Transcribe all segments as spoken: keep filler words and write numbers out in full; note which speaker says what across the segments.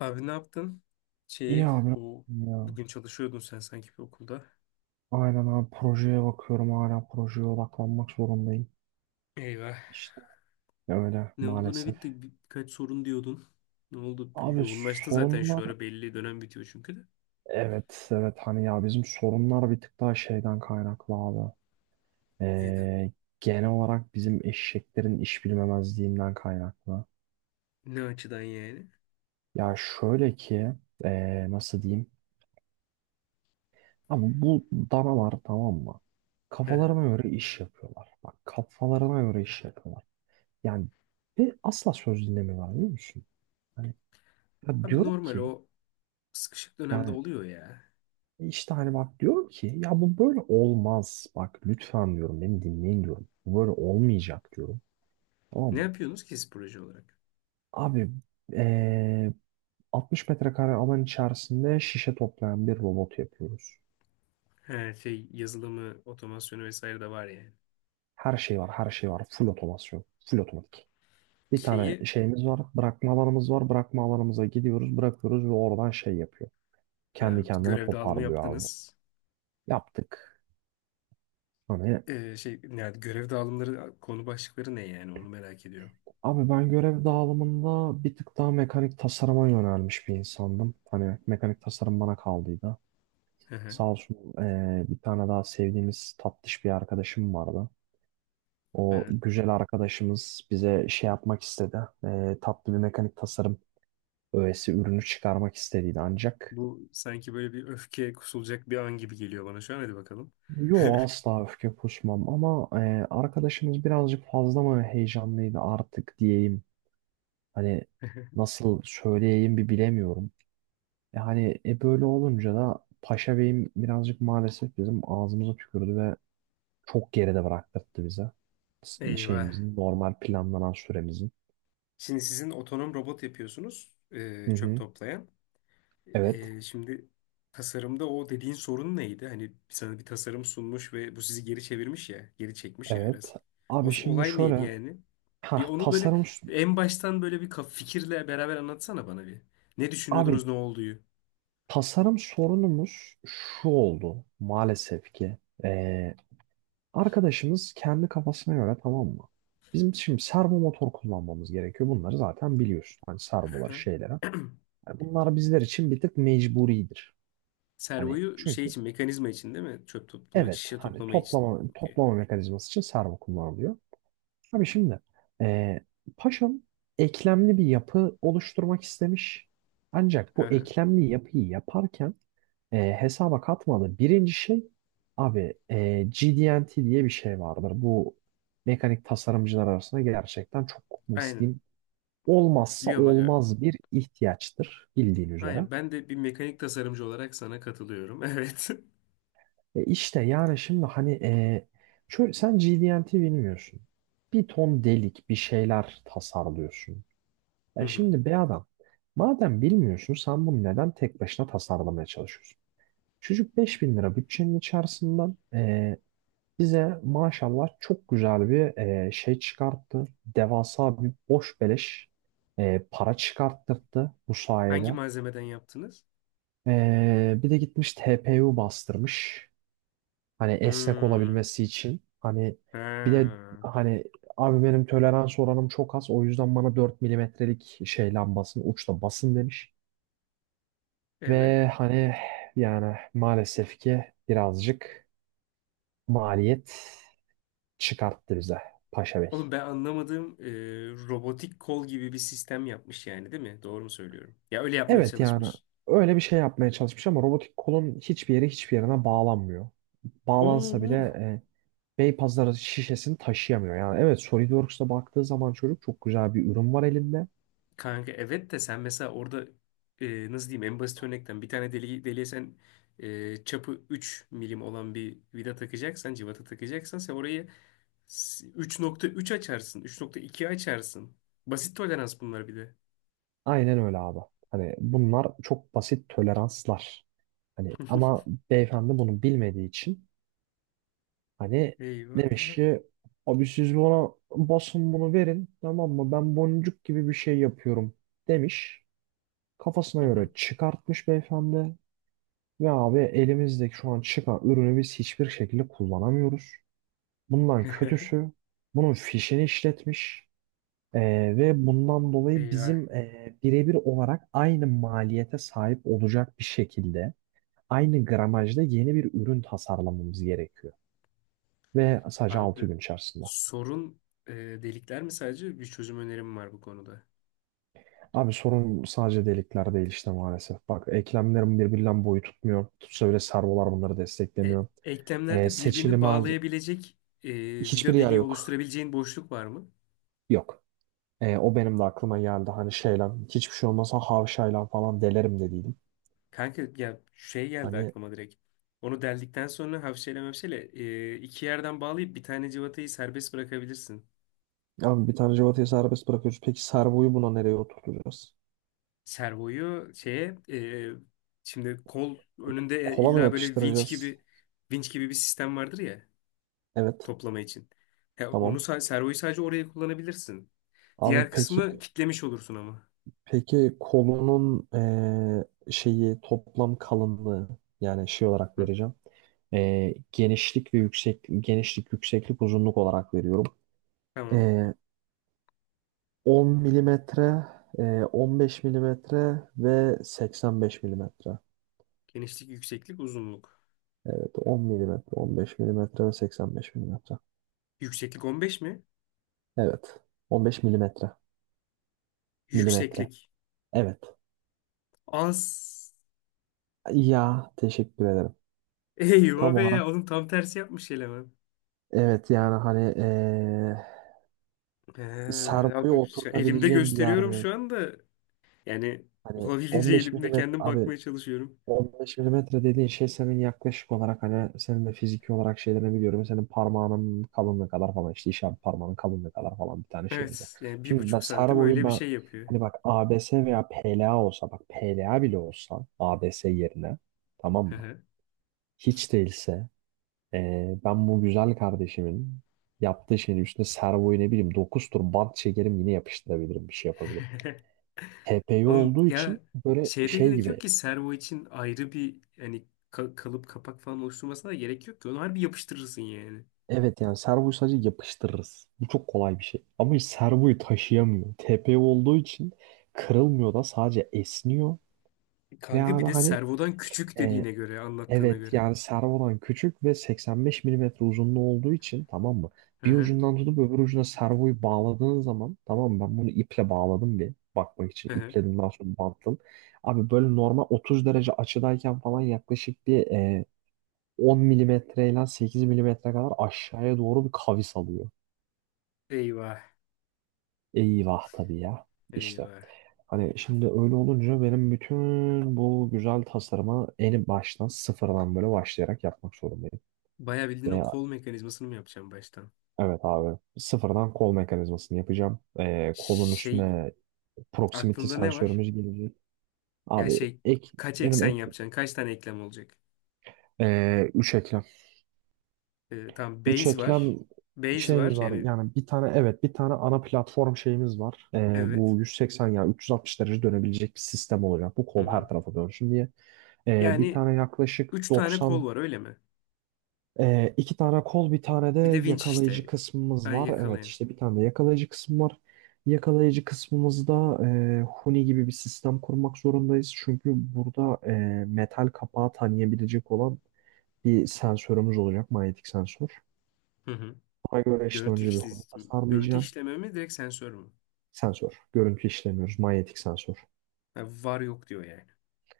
Speaker 1: Abi ne yaptın?
Speaker 2: İyi
Speaker 1: Şeyi,
Speaker 2: abi.
Speaker 1: o
Speaker 2: Ya.
Speaker 1: bugün çalışıyordun sen sanki bir okulda.
Speaker 2: Aynen abi projeye bakıyorum. Hala projeye odaklanmak zorundayım.
Speaker 1: Eyvah.
Speaker 2: İşte öyle
Speaker 1: Ne oldu ne
Speaker 2: maalesef.
Speaker 1: bitti? Birkaç sorun diyordun. Ne oldu?
Speaker 2: Abi
Speaker 1: Yoğunlaştın zaten şu
Speaker 2: sorunlar
Speaker 1: ara belli, dönem bitiyor çünkü de.
Speaker 2: evet evet hani ya bizim sorunlar bir tık daha şeyden kaynaklı abi.
Speaker 1: Neyden?
Speaker 2: Ee, Genel olarak bizim eşeklerin iş bilmemezliğinden kaynaklı.
Speaker 1: Ne açıdan yani?
Speaker 2: Ya şöyle ki ee, nasıl diyeyim? Abi bu danalar tamam mı?
Speaker 1: Hı hı.
Speaker 2: Kafalarına göre iş yapıyorlar. Bak kafalarına göre iş yapıyorlar. Yani ve asla söz dinlemiyorlar, biliyor musun? Hani, ya
Speaker 1: Abi
Speaker 2: diyorum
Speaker 1: normal
Speaker 2: ki,
Speaker 1: o sıkışık dönemde
Speaker 2: yani
Speaker 1: oluyor ya.
Speaker 2: e, işte hani bak diyorum ki ya bu böyle olmaz. Bak lütfen diyorum, beni dinleyin diyorum. Bu böyle olmayacak diyorum. Tamam
Speaker 1: Ne
Speaker 2: mı?
Speaker 1: yapıyorsunuz ki siz proje olarak?
Speaker 2: Abi eee altmış metrekare alan içerisinde şişe toplayan bir robot yapıyoruz.
Speaker 1: Her şey yazılımı, otomasyonu vesaire de var yani.
Speaker 2: Her şey var, her şey var. Full otomasyon, full otomatik. Bir tane
Speaker 1: Şeyi,
Speaker 2: şeyimiz var, bırakma alanımız var. Bırakma alanımıza gidiyoruz, bırakıyoruz ve oradan şey yapıyor.
Speaker 1: ha,
Speaker 2: Kendi kendine
Speaker 1: görev dağılımı
Speaker 2: toparlıyor abi.
Speaker 1: yaptınız.
Speaker 2: Yaptık. Hani.
Speaker 1: Ee, şey yani görev dağılımları konu başlıkları ne yani onu merak ediyorum.
Speaker 2: Abi ben görev dağılımında bir tık daha mekanik tasarıma yönelmiş bir insandım. Hani mekanik tasarım bana kaldıydı.
Speaker 1: Hı hı.
Speaker 2: Sağ olsun eee, bir tane daha sevdiğimiz tatlış bir arkadaşım vardı. O
Speaker 1: Ee,
Speaker 2: güzel arkadaşımız bize şey yapmak istedi. Eee, tatlı bir mekanik tasarım öğesi, ürünü çıkarmak istediydi ancak.
Speaker 1: Bu sanki böyle bir öfke kusulacak bir an gibi geliyor bana şu an. Hadi bakalım.
Speaker 2: Yo, asla öfke kusmam ama eee, arkadaşımız birazcık fazla mı heyecanlıydı artık diyeyim. Hani nasıl söyleyeyim bir bilemiyorum. E hani e böyle olunca da Paşa Bey'im birazcık maalesef bizim ağzımıza tükürdü ve çok geride bıraktırdı bize. S-
Speaker 1: Eyvah.
Speaker 2: Şeyimizin, normal planlanan süremizin.
Speaker 1: Şimdi sizin otonom robot yapıyorsunuz, e,
Speaker 2: Hı
Speaker 1: çöp
Speaker 2: hı.
Speaker 1: toplayan.
Speaker 2: Evet,
Speaker 1: E, şimdi tasarımda o dediğin sorun neydi? Hani sana bir tasarım sunmuş ve bu sizi geri çevirmiş ya, geri çekmiş ya
Speaker 2: evet.
Speaker 1: biraz. O
Speaker 2: Abi
Speaker 1: s-
Speaker 2: şimdi
Speaker 1: olay neydi
Speaker 2: şöyle,
Speaker 1: yani? Bir
Speaker 2: ha
Speaker 1: onu böyle
Speaker 2: tasarım,
Speaker 1: en baştan böyle bir kaf- fikirle beraber anlatsana bana bir. Ne
Speaker 2: abi
Speaker 1: düşünüyordunuz, ne olduğu?
Speaker 2: tasarım sorunumuz şu oldu maalesef ki. Ee, Arkadaşımız kendi kafasına göre, tamam mı? Bizim şimdi servo motor kullanmamız gerekiyor. Bunları zaten biliyorsun. Hani servoları şeylere. Yani bunlar bizler için bir tık mecburidir. Hani
Speaker 1: Servoyu şey
Speaker 2: çünkü
Speaker 1: için, mekanizma için değil mi? Çöp toplama,
Speaker 2: evet
Speaker 1: şişe
Speaker 2: hani
Speaker 1: toplama için.
Speaker 2: toplama
Speaker 1: Okey.
Speaker 2: toplama mekanizması için servo kullanılıyor. Abi şimdi e, Paşam eklemli bir yapı oluşturmak istemiş. Ancak
Speaker 1: Hı
Speaker 2: bu
Speaker 1: hı.
Speaker 2: eklemli yapıyı yaparken e, hesaba katmadığı birinci şey, abi e, G D ve T diye bir şey vardır. Bu mekanik tasarımcılar arasında gerçekten çok, nasıl
Speaker 1: Aynen.
Speaker 2: diyeyim, olmazsa
Speaker 1: Biliyorum aga.
Speaker 2: olmaz bir ihtiyaçtır bildiğin üzere.
Speaker 1: Aynen. Ben de bir mekanik tasarımcı olarak sana katılıyorum. Evet.
Speaker 2: E işte yani şimdi hani e, şöyle, sen G D N T bilmiyorsun. Bir ton delik bir şeyler tasarlıyorsun.
Speaker 1: Hı
Speaker 2: E
Speaker 1: hı.
Speaker 2: şimdi be adam, madem bilmiyorsun sen bunu neden tek başına tasarlamaya çalışıyorsun? Çocuk beş bin lira bütçenin içerisinden e, bize maşallah çok güzel bir e, şey çıkarttı. Devasa bir boş beleş e, para çıkarttırdı bu
Speaker 1: Hangi
Speaker 2: sayede.
Speaker 1: malzemeden yaptınız?
Speaker 2: E, bir de gitmiş T P U bastırmış. Hani esnek
Speaker 1: Hmm.
Speaker 2: olabilmesi için. Hani bir de
Speaker 1: Ha.
Speaker 2: hani abi benim tolerans oranım çok az. O yüzden bana dört milimetrelik şey lambasını uçla basın demiş.
Speaker 1: Evet.
Speaker 2: Ve hani yani maalesef ki birazcık maliyet çıkarttı bize Paşa Bey.
Speaker 1: Oğlum ben anlamadığım, e, robotik kol gibi bir sistem yapmış yani değil mi? Doğru mu söylüyorum? Ya öyle yapmaya
Speaker 2: Evet yani
Speaker 1: çalışmış.
Speaker 2: öyle bir şey yapmaya çalışmış ama robotik kolun hiçbir yeri hiçbir yerine bağlanmıyor. Bağlansa
Speaker 1: Oo,
Speaker 2: bile e, Beypazarı şişesini taşıyamıyor. Yani evet, SolidWorks'a baktığı zaman çocuk çok güzel bir ürün var elinde.
Speaker 1: kanka evet de sen mesela orada, e, nasıl diyeyim, en basit örnekten bir tane deli-, deliğe sen, e, çapı üç milim olan bir vida takacaksan, civata takacaksan sen orayı s- üç nokta üç açarsın, üç nokta iki açarsın. Basit tolerans bunlar bir de.
Speaker 2: Aynen öyle abi. Hani bunlar çok basit toleranslar. Hani ama beyefendi bunu bilmediği için hani demiş
Speaker 1: Eyvah.
Speaker 2: ki abi siz bana basın bunu verin, tamam mı? Ben boncuk gibi bir şey yapıyorum demiş. Kafasına
Speaker 1: Hı
Speaker 2: göre
Speaker 1: hı.
Speaker 2: çıkartmış beyefendi. Ve abi elimizdeki şu an çıkan ürünü biz hiçbir şekilde kullanamıyoruz. Bundan kötüsü bunun fişini işletmiş. Ee, Ve bundan dolayı
Speaker 1: Eyvah.
Speaker 2: bizim e, birebir olarak aynı maliyete sahip olacak bir şekilde, aynı gramajda yeni bir ürün tasarlamamız gerekiyor. Ve sadece altı
Speaker 1: Abi
Speaker 2: gün içerisinde.
Speaker 1: sorun, e, delikler mi? Sadece bir çözüm önerim var bu konuda.
Speaker 2: Abi sorun sadece delikler değil işte maalesef. Bak eklemlerim birbirinden boyu tutmuyor. Tutsa bile servolar bunları
Speaker 1: E,
Speaker 2: desteklemiyor. Ee,
Speaker 1: eklemlerde
Speaker 2: seçili
Speaker 1: birbirini
Speaker 2: mal-
Speaker 1: bağlayabilecek, e,
Speaker 2: hiçbir
Speaker 1: vida
Speaker 2: yer
Speaker 1: deliği
Speaker 2: yok.
Speaker 1: oluşturabileceğin boşluk var mı?
Speaker 2: Yok. Ee, o benim de aklıma geldi. Hani şeyle, hiçbir şey olmasa havşayla falan delerim dediydim.
Speaker 1: Kanka ya şey geldi
Speaker 2: Hani.
Speaker 1: aklıma direkt. Onu deldikten sonra hafşeyle mafşeyle, e, iki yerden bağlayıp bir tane civatayı serbest bırakabilirsin.
Speaker 2: Abi bir tane Cevata'yı serbest bırakıyoruz. Peki Servo'yu buna nereye oturtacağız?
Speaker 1: Servoyu şeye, e, şimdi kol önünde
Speaker 2: Kola mı
Speaker 1: illa böyle vinç
Speaker 2: yapıştıracağız?
Speaker 1: gibi, vinç gibi bir sistem vardır ya,
Speaker 2: Evet.
Speaker 1: toplama için. Ya onu
Speaker 2: Tamam.
Speaker 1: sa- servoyu sadece oraya kullanabilirsin.
Speaker 2: Abi
Speaker 1: Diğer
Speaker 2: peki,
Speaker 1: kısmı kitlemiş olursun ama.
Speaker 2: peki kolunun eee, şeyi, toplam kalınlığı, yani şey olarak
Speaker 1: Hı,
Speaker 2: vereceğim. Eee, genişlik ve yüksek genişlik, yükseklik, uzunluk olarak veriyorum.
Speaker 1: tamam.
Speaker 2: Eee, on milimetre, eee, on beş milimetre ve seksen beş milimetre.
Speaker 1: Genişlik, yükseklik, uzunluk.
Speaker 2: Evet, on milimetre, on beş milimetre ve seksen beş milimetre.
Speaker 1: Yükseklik on beş mi?
Speaker 2: Evet, on beş milimetre milimetre.
Speaker 1: Yükseklik.
Speaker 2: Evet.
Speaker 1: Az.
Speaker 2: Ya teşekkür ederim.
Speaker 1: Eyvah
Speaker 2: Tam
Speaker 1: be
Speaker 2: olarak,
Speaker 1: ya. Oğlum tam tersi yapmış eleman.
Speaker 2: evet yani hani eee
Speaker 1: He,
Speaker 2: servoyu
Speaker 1: abi şu- elimde
Speaker 2: oturtabileceğim bir yerde
Speaker 1: gösteriyorum
Speaker 2: yok.
Speaker 1: şu anda. Yani
Speaker 2: Hani
Speaker 1: olabildiğince
Speaker 2: on beş
Speaker 1: elimde
Speaker 2: milimetre
Speaker 1: kendim
Speaker 2: abi,
Speaker 1: bakmaya çalışıyorum.
Speaker 2: on beş milimetre dediğin şey senin yaklaşık olarak, hani senin de fiziki olarak şeylerini biliyorum. Senin parmağının kalınlığı kadar falan, işte işaret parmağının kalınlığı kadar falan bir tane şeyimiz var.
Speaker 1: Evet yani bir
Speaker 2: Şimdi ben
Speaker 1: buçuk santim
Speaker 2: servoyu
Speaker 1: öyle bir
Speaker 2: ben
Speaker 1: şey yapıyor.
Speaker 2: hani bak, A B S veya PLA olsa, bak PLA bile olsa A B S yerine, tamam
Speaker 1: Hı
Speaker 2: mı?
Speaker 1: hı.
Speaker 2: Hiç değilse Ee, ben bu güzel kardeşimin yaptığı şeyin üstüne servoyu ne bileyim dokuz tur bant çekerim, yine yapıştırabilirim, bir şey yapabilirim. T P U
Speaker 1: Oğlum
Speaker 2: olduğu için
Speaker 1: ya,
Speaker 2: böyle
Speaker 1: şeyde
Speaker 2: şey
Speaker 1: gerek
Speaker 2: gibi,
Speaker 1: yok ki, servo için ayrı bir hani ka- kalıp kapak falan oluşturmasına da gerek yok ki. Onu harbi yapıştırırsın yani.
Speaker 2: evet yani servoyu sadece yapıştırırız. Bu çok kolay bir şey. Ama hiç servoyu taşıyamıyor. T P U olduğu için kırılmıyor da sadece esniyor. Ve
Speaker 1: Kanka bir
Speaker 2: abi
Speaker 1: de
Speaker 2: hani.
Speaker 1: servodan küçük dediğine göre, anlattığına
Speaker 2: Evet
Speaker 1: göre.
Speaker 2: yani servodan küçük ve seksen beş milimetre uzunluğu olduğu için, tamam mı?
Speaker 1: Hı
Speaker 2: Bir
Speaker 1: hı.
Speaker 2: ucundan tutup öbür ucuna servoyu bağladığın zaman, tamam mı? Ben bunu iple bağladım, bir bakmak için
Speaker 1: Hı hı.
Speaker 2: ipledim, daha sonra bantladım. Abi böyle normal otuz derece açıdayken falan yaklaşık bir e, on milimetreyle sekiz milimetre kadar aşağıya doğru bir kavis alıyor.
Speaker 1: Eyvah.
Speaker 2: Eyvah tabii ya, işte.
Speaker 1: Eyvah.
Speaker 2: Hani şimdi öyle olunca benim bütün bu güzel tasarımı en baştan sıfırdan böyle başlayarak yapmak zorundayım.
Speaker 1: Bayağı bildiğin o
Speaker 2: Ve
Speaker 1: kol mekanizmasını mı yapacağım baştan?
Speaker 2: evet abi. Sıfırdan kol mekanizmasını yapacağım. Ee, kolun
Speaker 1: Şey,
Speaker 2: üstüne proximity
Speaker 1: aklında ne var?
Speaker 2: sensörümüz gelecek.
Speaker 1: Ya
Speaker 2: Abi
Speaker 1: şey,
Speaker 2: ek,
Speaker 1: kaç
Speaker 2: benim
Speaker 1: eksen
Speaker 2: ek,
Speaker 1: yapacaksın? Kaç tane eklem olacak?
Speaker 2: ee, üç eklem.
Speaker 1: Ee, tamam,
Speaker 2: Üç
Speaker 1: base
Speaker 2: eklem
Speaker 1: var. Base var
Speaker 2: şeyimiz var.
Speaker 1: yani,
Speaker 2: Yani bir tane, evet, bir tane ana platform şeyimiz var. Ee,
Speaker 1: evet.
Speaker 2: bu yüz seksen, yani üç yüz altmış derece dönebilecek bir sistem olacak. Bu
Speaker 1: Hı
Speaker 2: kol
Speaker 1: hı.
Speaker 2: her tarafa dönsün diye. Ee, bir
Speaker 1: Yani
Speaker 2: tane yaklaşık
Speaker 1: üç tane kol
Speaker 2: doksan.
Speaker 1: var öyle mi?
Speaker 2: Ee, iki tane kol, bir tane de
Speaker 1: Bir de winch
Speaker 2: yakalayıcı
Speaker 1: işte.
Speaker 2: kısmımız
Speaker 1: Ben
Speaker 2: var. Evet
Speaker 1: yakalayın.
Speaker 2: işte bir tane de yakalayıcı kısmı var. Yakalayıcı kısmımızda e, huni gibi bir sistem kurmak zorundayız. Çünkü burada e, metal kapağı tanıyabilecek olan bir sensörümüz olacak. Manyetik sensör.
Speaker 1: Hı hı.
Speaker 2: Buna göre işte
Speaker 1: Görüntü
Speaker 2: önce bir
Speaker 1: işle-
Speaker 2: huni
Speaker 1: görüntü
Speaker 2: tasarlayacağım.
Speaker 1: işleme mi direkt sensör mü?
Speaker 2: Sensör. Görüntü işlemiyoruz. Manyetik sensör.
Speaker 1: Ha, var yok diyor yani.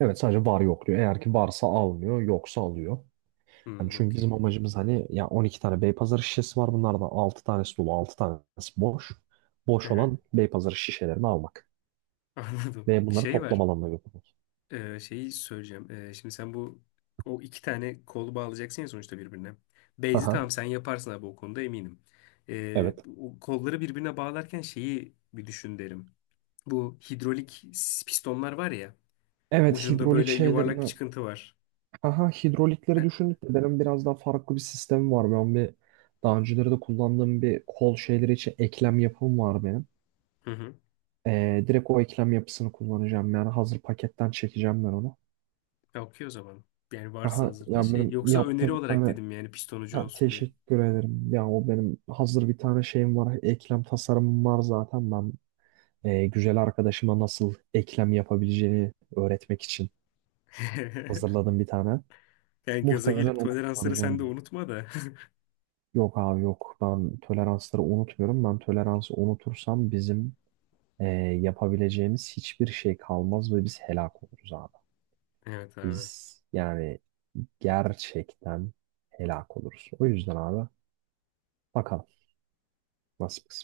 Speaker 2: Evet, sadece var yok diyor. Eğer ki varsa almıyor, yoksa alıyor. Hani
Speaker 1: Hı,
Speaker 2: çünkü
Speaker 1: okey.
Speaker 2: bizim amacımız, hani ya on iki tane Beypazarı şişesi var. Bunlardan altı tanesi dolu, altı tanesi boş.
Speaker 1: Hı
Speaker 2: Boş
Speaker 1: hı.
Speaker 2: olan Beypazarı şişelerini almak
Speaker 1: Anladım.
Speaker 2: ve bunları
Speaker 1: Şey
Speaker 2: toplam
Speaker 1: var.
Speaker 2: alanına götürmek.
Speaker 1: Ee, şeyi söyleyeceğim. Ee, şimdi sen bu o iki tane kolu bağlayacaksın ya sonuçta birbirine. Beyzi tamam,
Speaker 2: Aha,
Speaker 1: sen yaparsın abi o konuda eminim. Ee,
Speaker 2: evet.
Speaker 1: o kolları birbirine bağlarken şeyi bir düşün derim. Bu hidrolik s- pistonlar var ya.
Speaker 2: Evet,
Speaker 1: Ucunda
Speaker 2: hidrolik
Speaker 1: böyle yuvarlak bir
Speaker 2: şeylerini,
Speaker 1: çıkıntı var.
Speaker 2: aha
Speaker 1: He.
Speaker 2: hidrolikleri düşündük de benim biraz daha farklı bir sistemim var. Ben bir Daha önceleri de kullandığım bir kol şeyleri için eklem yapım var benim.
Speaker 1: Hı hı.
Speaker 2: Ee, direkt o eklem yapısını kullanacağım, yani hazır paketten çekeceğim ben onu.
Speaker 1: Ya, okey o zaman. Yani varsa
Speaker 2: Aha
Speaker 1: hazırda
Speaker 2: ya,
Speaker 1: şey.
Speaker 2: benim
Speaker 1: Yoksa öneri
Speaker 2: yaptığım bir
Speaker 1: olarak
Speaker 2: tane.
Speaker 1: dedim yani pistonucu
Speaker 2: Ha,
Speaker 1: olsun diye.
Speaker 2: teşekkür ederim. Ya o benim hazır bir tane şeyim var. Eklem tasarımım var zaten. Ben e, güzel arkadaşıma nasıl eklem yapabileceğini öğretmek için hazırladım bir tane.
Speaker 1: Yani gaza
Speaker 2: Muhtemelen
Speaker 1: gelip
Speaker 2: onu
Speaker 1: toleransları sen de
Speaker 2: kullanacağım.
Speaker 1: unutma da.
Speaker 2: Yok abi yok. Ben toleransları unutmuyorum. Ben toleransı unutursam bizim e, yapabileceğimiz hiçbir şey kalmaz ve biz helak oluruz abi.
Speaker 1: Evet abi.
Speaker 2: Biz yani gerçekten helak oluruz. O yüzden abi, bakalım nasıl kısmet.